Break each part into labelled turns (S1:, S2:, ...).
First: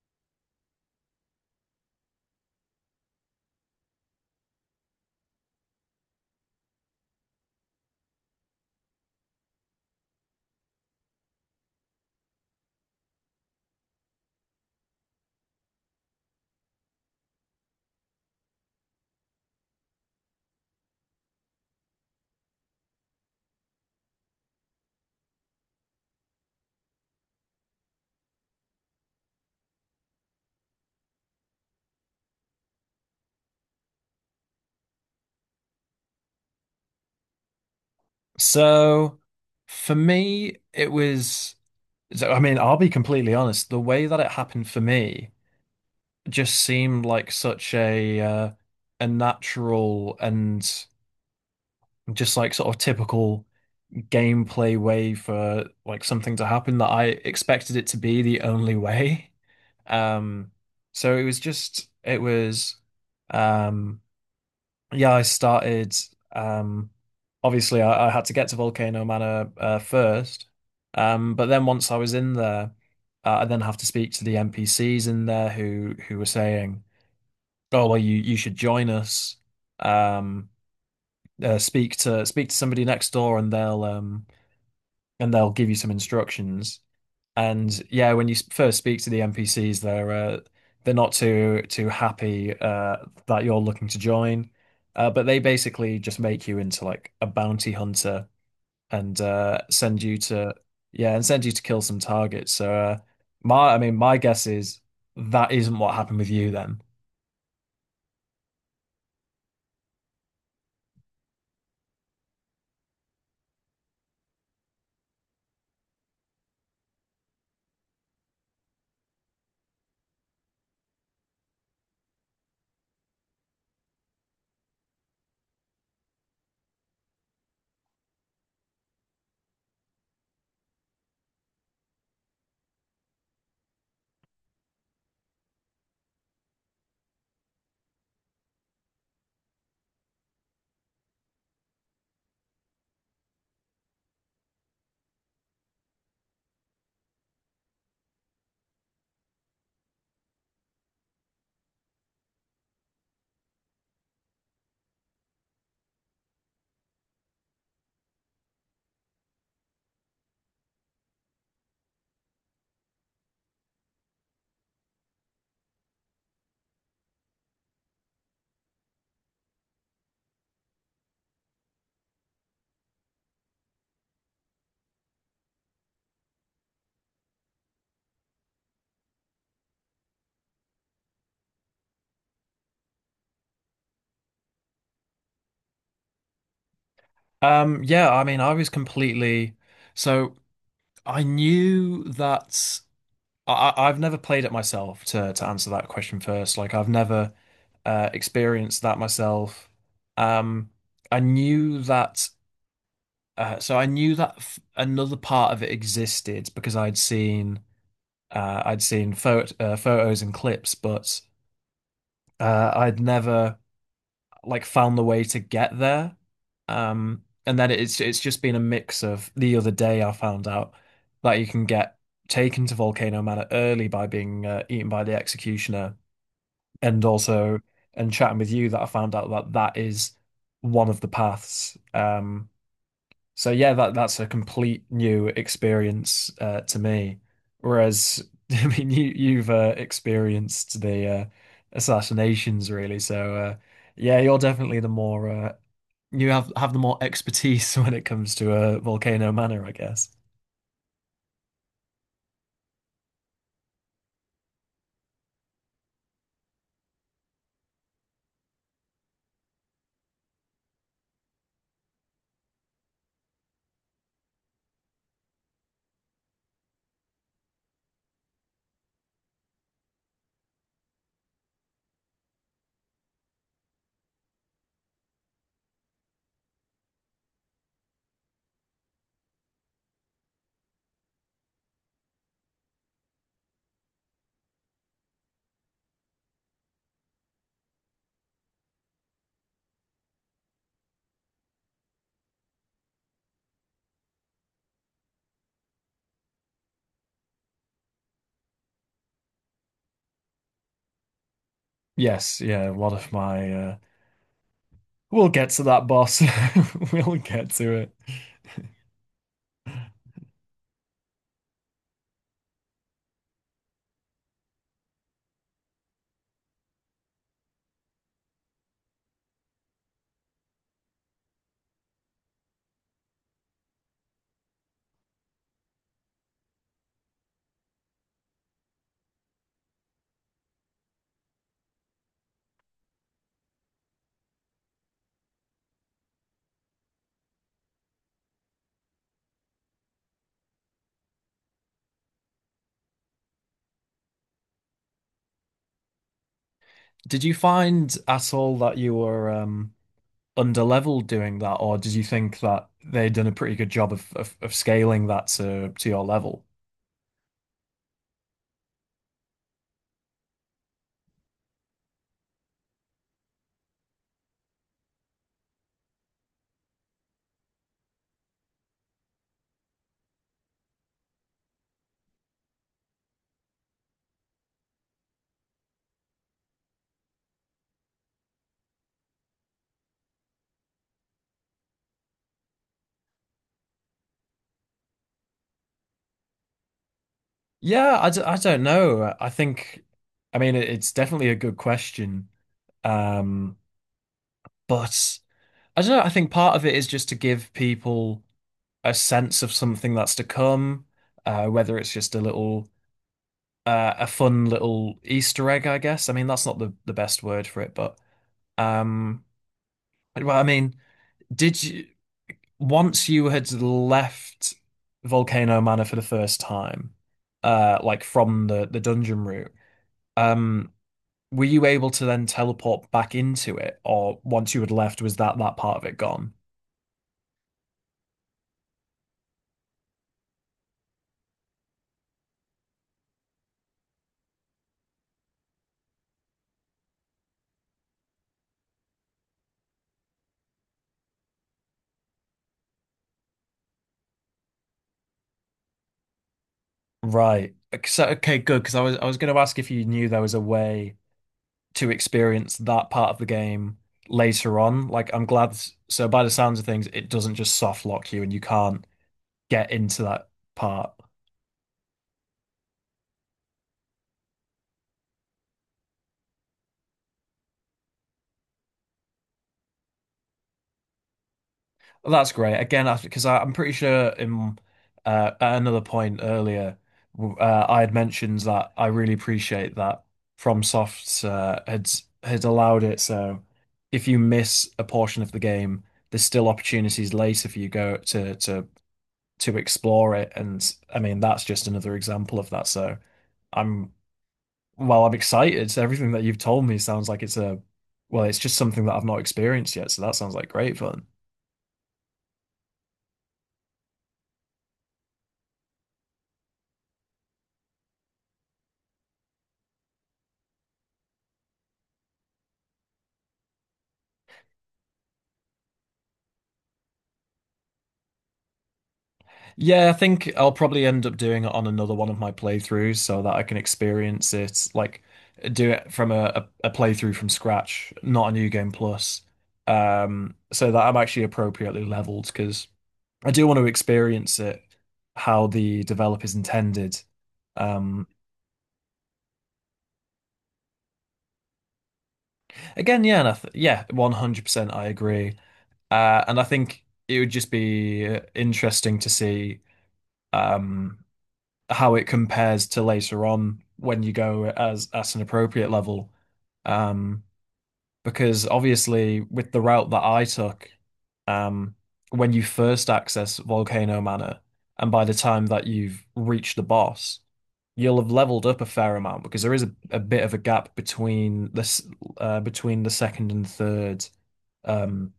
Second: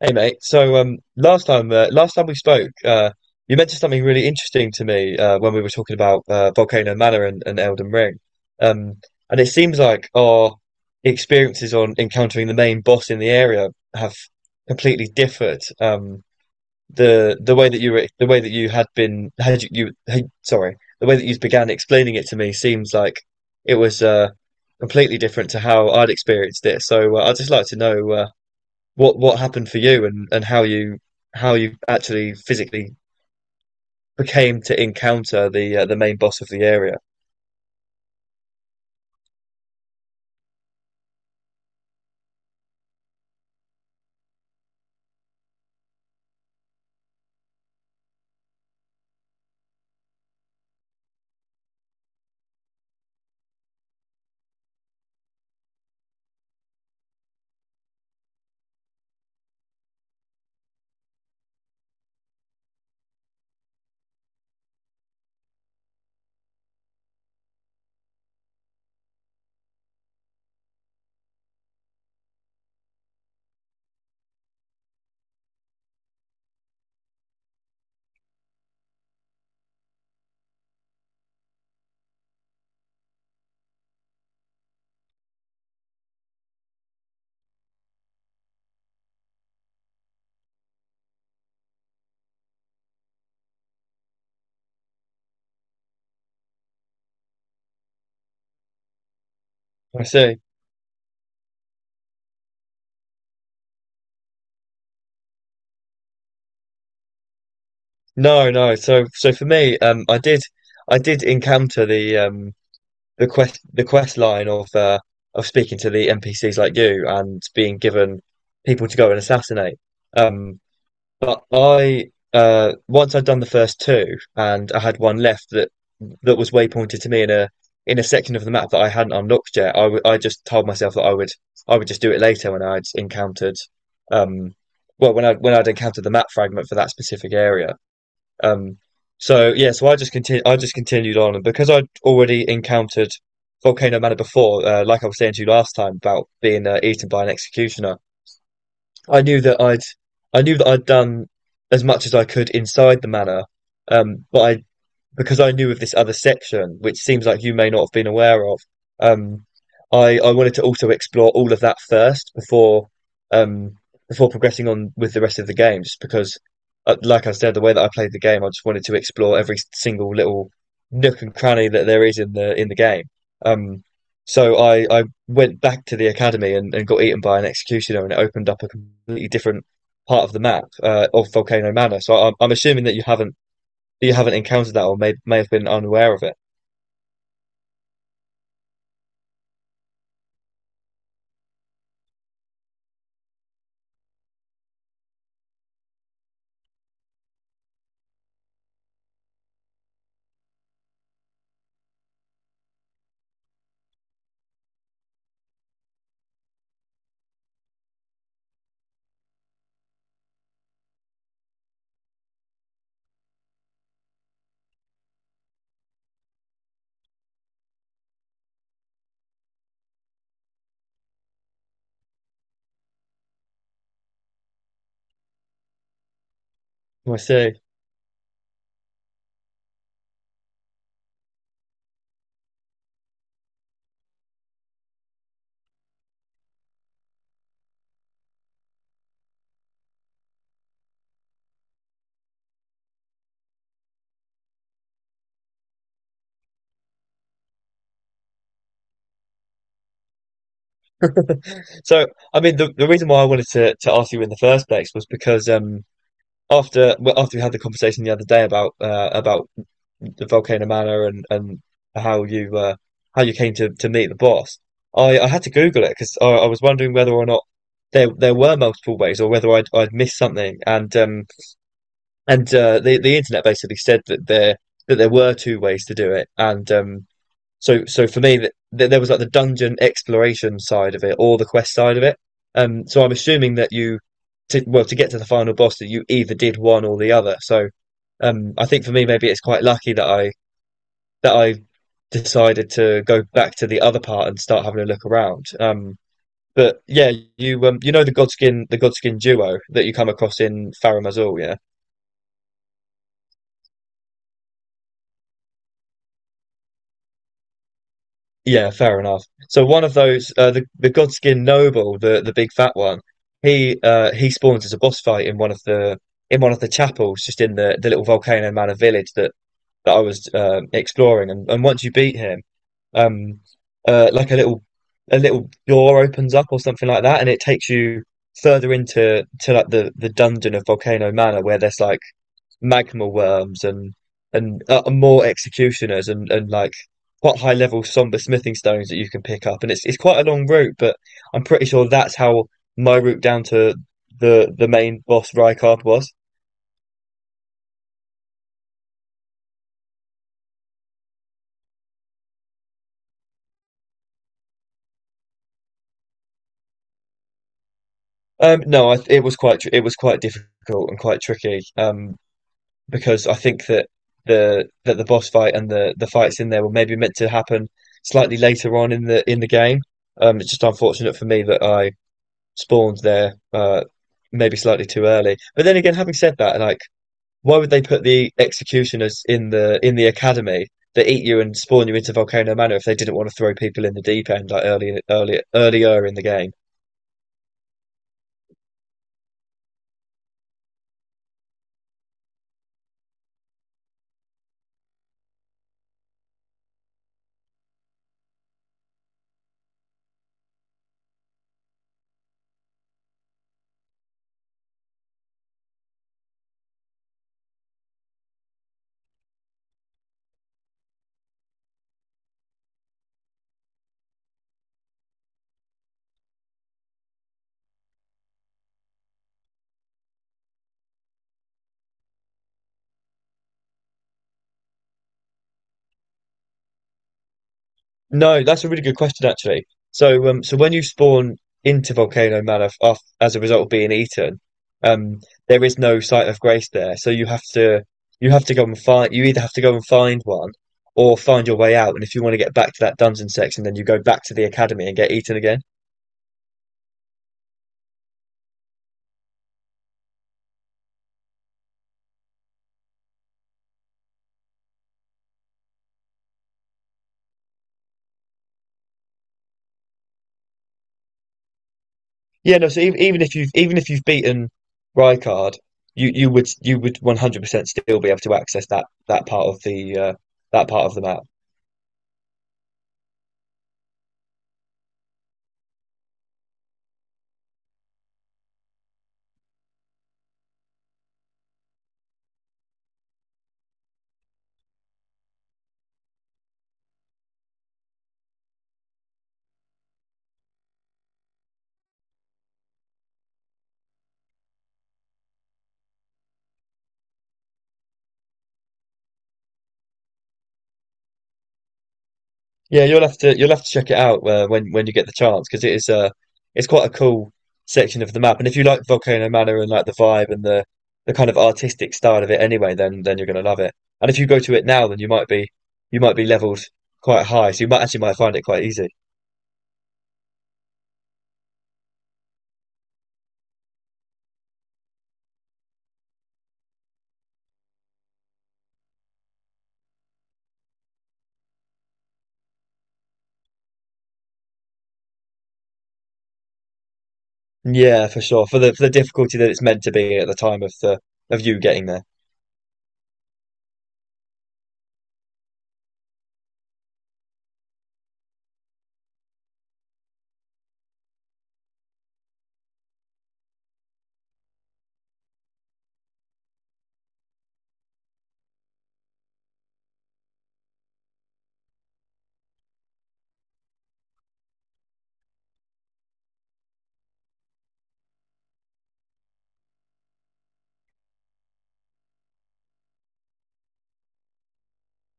S1: Hey mate, last time we spoke, you mentioned something really interesting to me when we were talking about Volcano Manor and Elden Ring. um, and it seems like our experiences on encountering the main boss in the area have completely differed. The way that you were the way that you had been had you, you had- sorry the way that you began explaining it to me seems like it was completely different to how I'd experienced it. So I'd just like to know. What happened for you and how you actually physically became to encounter the main boss of the area.
S2: So for me, it was, I mean, I'll be completely honest, the way that it happened for me just seemed like such a a natural and just like sort of typical gameplay way for like something to happen that I expected it to be the only way. Um, so it was um, yeah, I started. Um, obviously, I had to get to Volcano Manor first, but then once I was in there, I then have to speak to the NPCs in there who were saying, "Oh, well, you should join us. Um, speak to somebody next door, and they'll give you some instructions. And yeah, when you first speak to the NPCs, they're they're not too happy that you're looking to join, but they basically just make you into like a bounty hunter, and send
S1: I
S2: you
S1: see.
S2: to yeah, and send you to kill some targets. So my I mean my guess is that isn't what happened with you then.
S1: No, no. So so for me, I did encounter the the quest line of speaking to the NPCs like you and being given people to go and assassinate. Um, But I once I'd done the first two and I had one left that that was waypointed to me in a section of the map that I hadn't unlocked yet. I just told myself that I would just do it later when I'd encountered um well when I when I'd encountered the map fragment for that specific area. Um so yeah, so I just continu I just continued on, and because I'd already encountered Volcano Manor before, like I was saying to you last time about being eaten by an executioner, I knew that I'd I knew that I'd done as much as I could inside the manor. But I because I knew of this other section, which seems like you may not have been aware of, um, I wanted to also explore all of that first before um, before progressing on with the rest of the game, just because, like I said, the way that I played the game, I just wanted to explore every single little nook and cranny that there is in the game. Um, so I went back to the academy and got eaten by an executioner, and it opened up a completely different part of the map of Volcano Manor. So I'm assuming that you haven't encountered that or may have been unaware of it.
S2: Yeah, I mean I was completely so I knew that I've never played it myself to answer that question first. Like I've never experienced that myself. Um, I knew that, so I knew that f another part of it existed because I'd seen photos and clips, but I'd never like found the way to get there. And then it's just been a mix of the other day I found out that you can get taken to Volcano Manor early by being eaten by the executioner. And
S1: I see.
S2: also and chatting with you that I found out that that is one of the paths. So yeah, that that's a complete new experience to me. Whereas I mean, you've experienced the assassinations really. So yeah, you're definitely the more you have the more expertise when it comes to Volcano Manor, I guess.
S1: So, I mean, the reason why I wanted to ask you in the first place was because after well, after we had the conversation the other day about the Volcano Manor and how you uh, how you came to meet the boss, I had to Google it because I was wondering whether or not there there were multiple ways or whether I'd missed something. And the internet basically said that there that there were two ways to do it, and So, so for me, that th there was like the dungeon exploration side of it, or the quest side of it. So I'm assuming that well, to get to the final boss, that you either did one or the other. So, I think for me, maybe it's quite lucky that I decided to go back to the other part and start having a look around. But yeah, you you know the Godskin duo that you come across in Farum Azula, yeah.
S2: Yes, yeah. One of my we'll get to that, boss. We'll get to it.
S1: Yeah, fair enough. So one of those, the Godskin Noble, the big fat one, he he spawns as a boss fight in one of the in one of the chapels, just in the little Volcano Manor village that that I was exploring. And once you beat him, um, like a little door opens up or something like that, and it takes you further into to like the dungeon of Volcano Manor, where there's like magma worms and more executioners and like quite high level somber smithing stones that you can pick up. And it's quite a long route, but I'm pretty sure that's how my route down to the main boss Rykard was.
S2: Did you find at all that you were underleveled doing that, or did you think that they'd done a pretty good job of scaling that to your level?
S1: No, I, it was it was quite difficult and quite tricky. Because I think that the boss fight and the fights in there were maybe meant to happen slightly later on in the game. It's just unfortunate for me that I spawned there, maybe slightly too early. But then again, having said that, like, why would they put the executioners in the academy that eat you and spawn you into Volcano Manor if they didn't want to throw people in the deep end like early, early, earlier in the game?
S2: Yeah, I don't know. I think, I mean, it's definitely a good question. Um, but I don't know. I think part of it is just to give people a sense of something that's to come, whether it's just a fun little Easter egg, I guess. I mean, that's not the best word for it, but, um, well, I mean, did you, once you had left Volcano Manor for the first time, like from the dungeon route, um, were you able to then teleport back into it, or once you had left, was that that part of it gone?
S1: No, that's a really good question actually. So, so when you spawn into Volcano Manor af as a result of being eaten, um, there is no site of grace there. So you have to go and find. You either have to go and find one, or find your way out. And if you want to get back to that dungeon section, then you go back to the academy and get eaten again.
S2: Right. So, okay, good. Because I was going to ask if you knew there was a way to experience that part of the game later on. Like, I'm glad. So, by the sounds of things, it doesn't just soft lock you, and you can't get into that part.
S1: Yeah, no. So even, even if you've beaten Rykard, you you would 100% still be able to access that that part of the that part of the map.
S2: Well, that's great. Again, because I'm pretty sure in at another point earlier, I had mentioned that I really appreciate that FromSoft had allowed it. So if you miss a portion of the game, there's still opportunities later for you go to explore it. And I mean, that's just another example of that. So I'm I'm excited. So everything that you've told me sounds like it's just something that I've not experienced yet. So that sounds like great fun.
S1: Yeah, you'll have to check it out when you get the chance, because it is it's quite a cool section of the map. And if you like Volcano Manor and like the vibe and the kind of artistic style of it anyway, then you're gonna love it. And if you go to it now, then you might be leveled quite high, so you might actually might find it quite easy.
S2: Yeah, I think I'll probably end up doing it on another one of my playthroughs so that I can experience it, like do it from a playthrough from scratch, not a new game plus. So that I'm actually appropriately leveled because I do want to experience it how the developers intended. Um,
S1: Yeah, for sure. For the difficulty that it's meant to be at the time of the of you getting there.
S2: again, yeah, and I th yeah, 100% I agree. And I think it would just be interesting to see um, how it compares to later on when you go as at an appropriate level. Um, because obviously, with the route that I took, um, when you first access Volcano Manor, and by the time that you've reached the boss, you'll have leveled up a fair amount because there is a bit of a gap between this between the second and third um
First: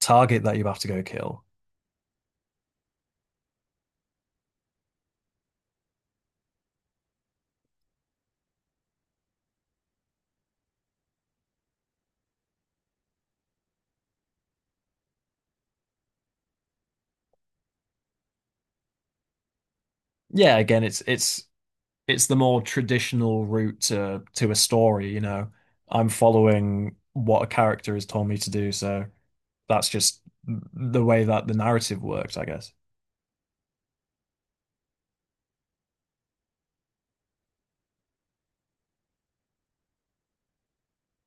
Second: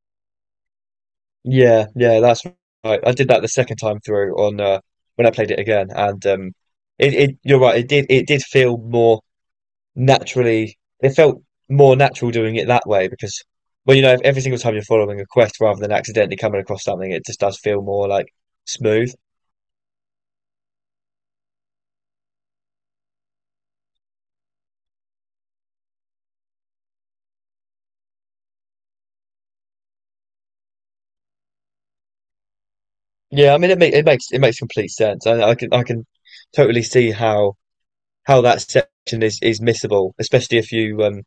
S2: target that you have to go kill.
S1: Yeah, yeah, that's right. I did that the second time through on when I played it again, and it, it you're right. It did feel more naturally it felt more natural doing it that way, because well, you know, if every single time you're following a quest rather than accidentally coming across something, it just does feel more like smooth.
S2: Yeah, again, it's the more traditional route to a story, you know. I'm following what a character has told me to do, so that's just the way that the narrative works, I guess.
S1: Yeah, I mean, it makes it makes it makes complete sense. I can totally see how that section is missable, especially if you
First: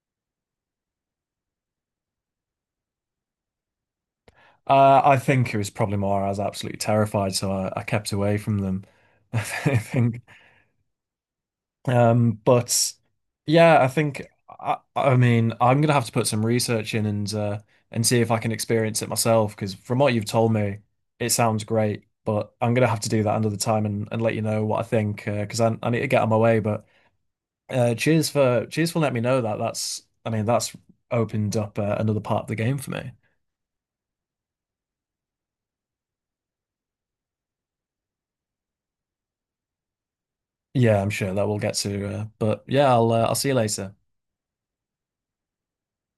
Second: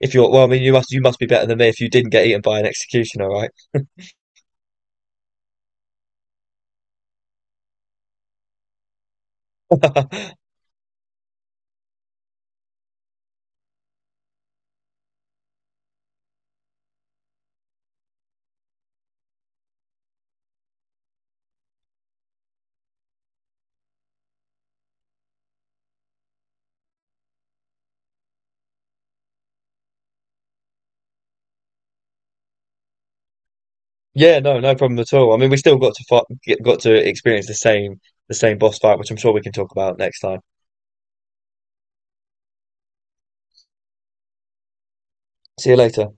S1: if you're well, I mean, you must be better than me if you didn't get eaten by an executioner, right?
S2: I think it was probably more I was absolutely terrified, so I kept away from them. I think but yeah, I think I mean I'm gonna have to put some research in and see if I can experience it myself because from what you've told me, it sounds great. But I'm gonna have to do that another time and let you know what I think 'cause because I need to get on my way. But cheers for letting me know that. That's I mean that's opened up another part of the game for me.
S1: Yeah, no, no problem at all. I mean, we still got to fight, got to experience the same boss fight, which I'm sure we can talk about next time.
S2: Yeah, I'm sure that we'll get to. But yeah, I'll see you later.
S1: See you later.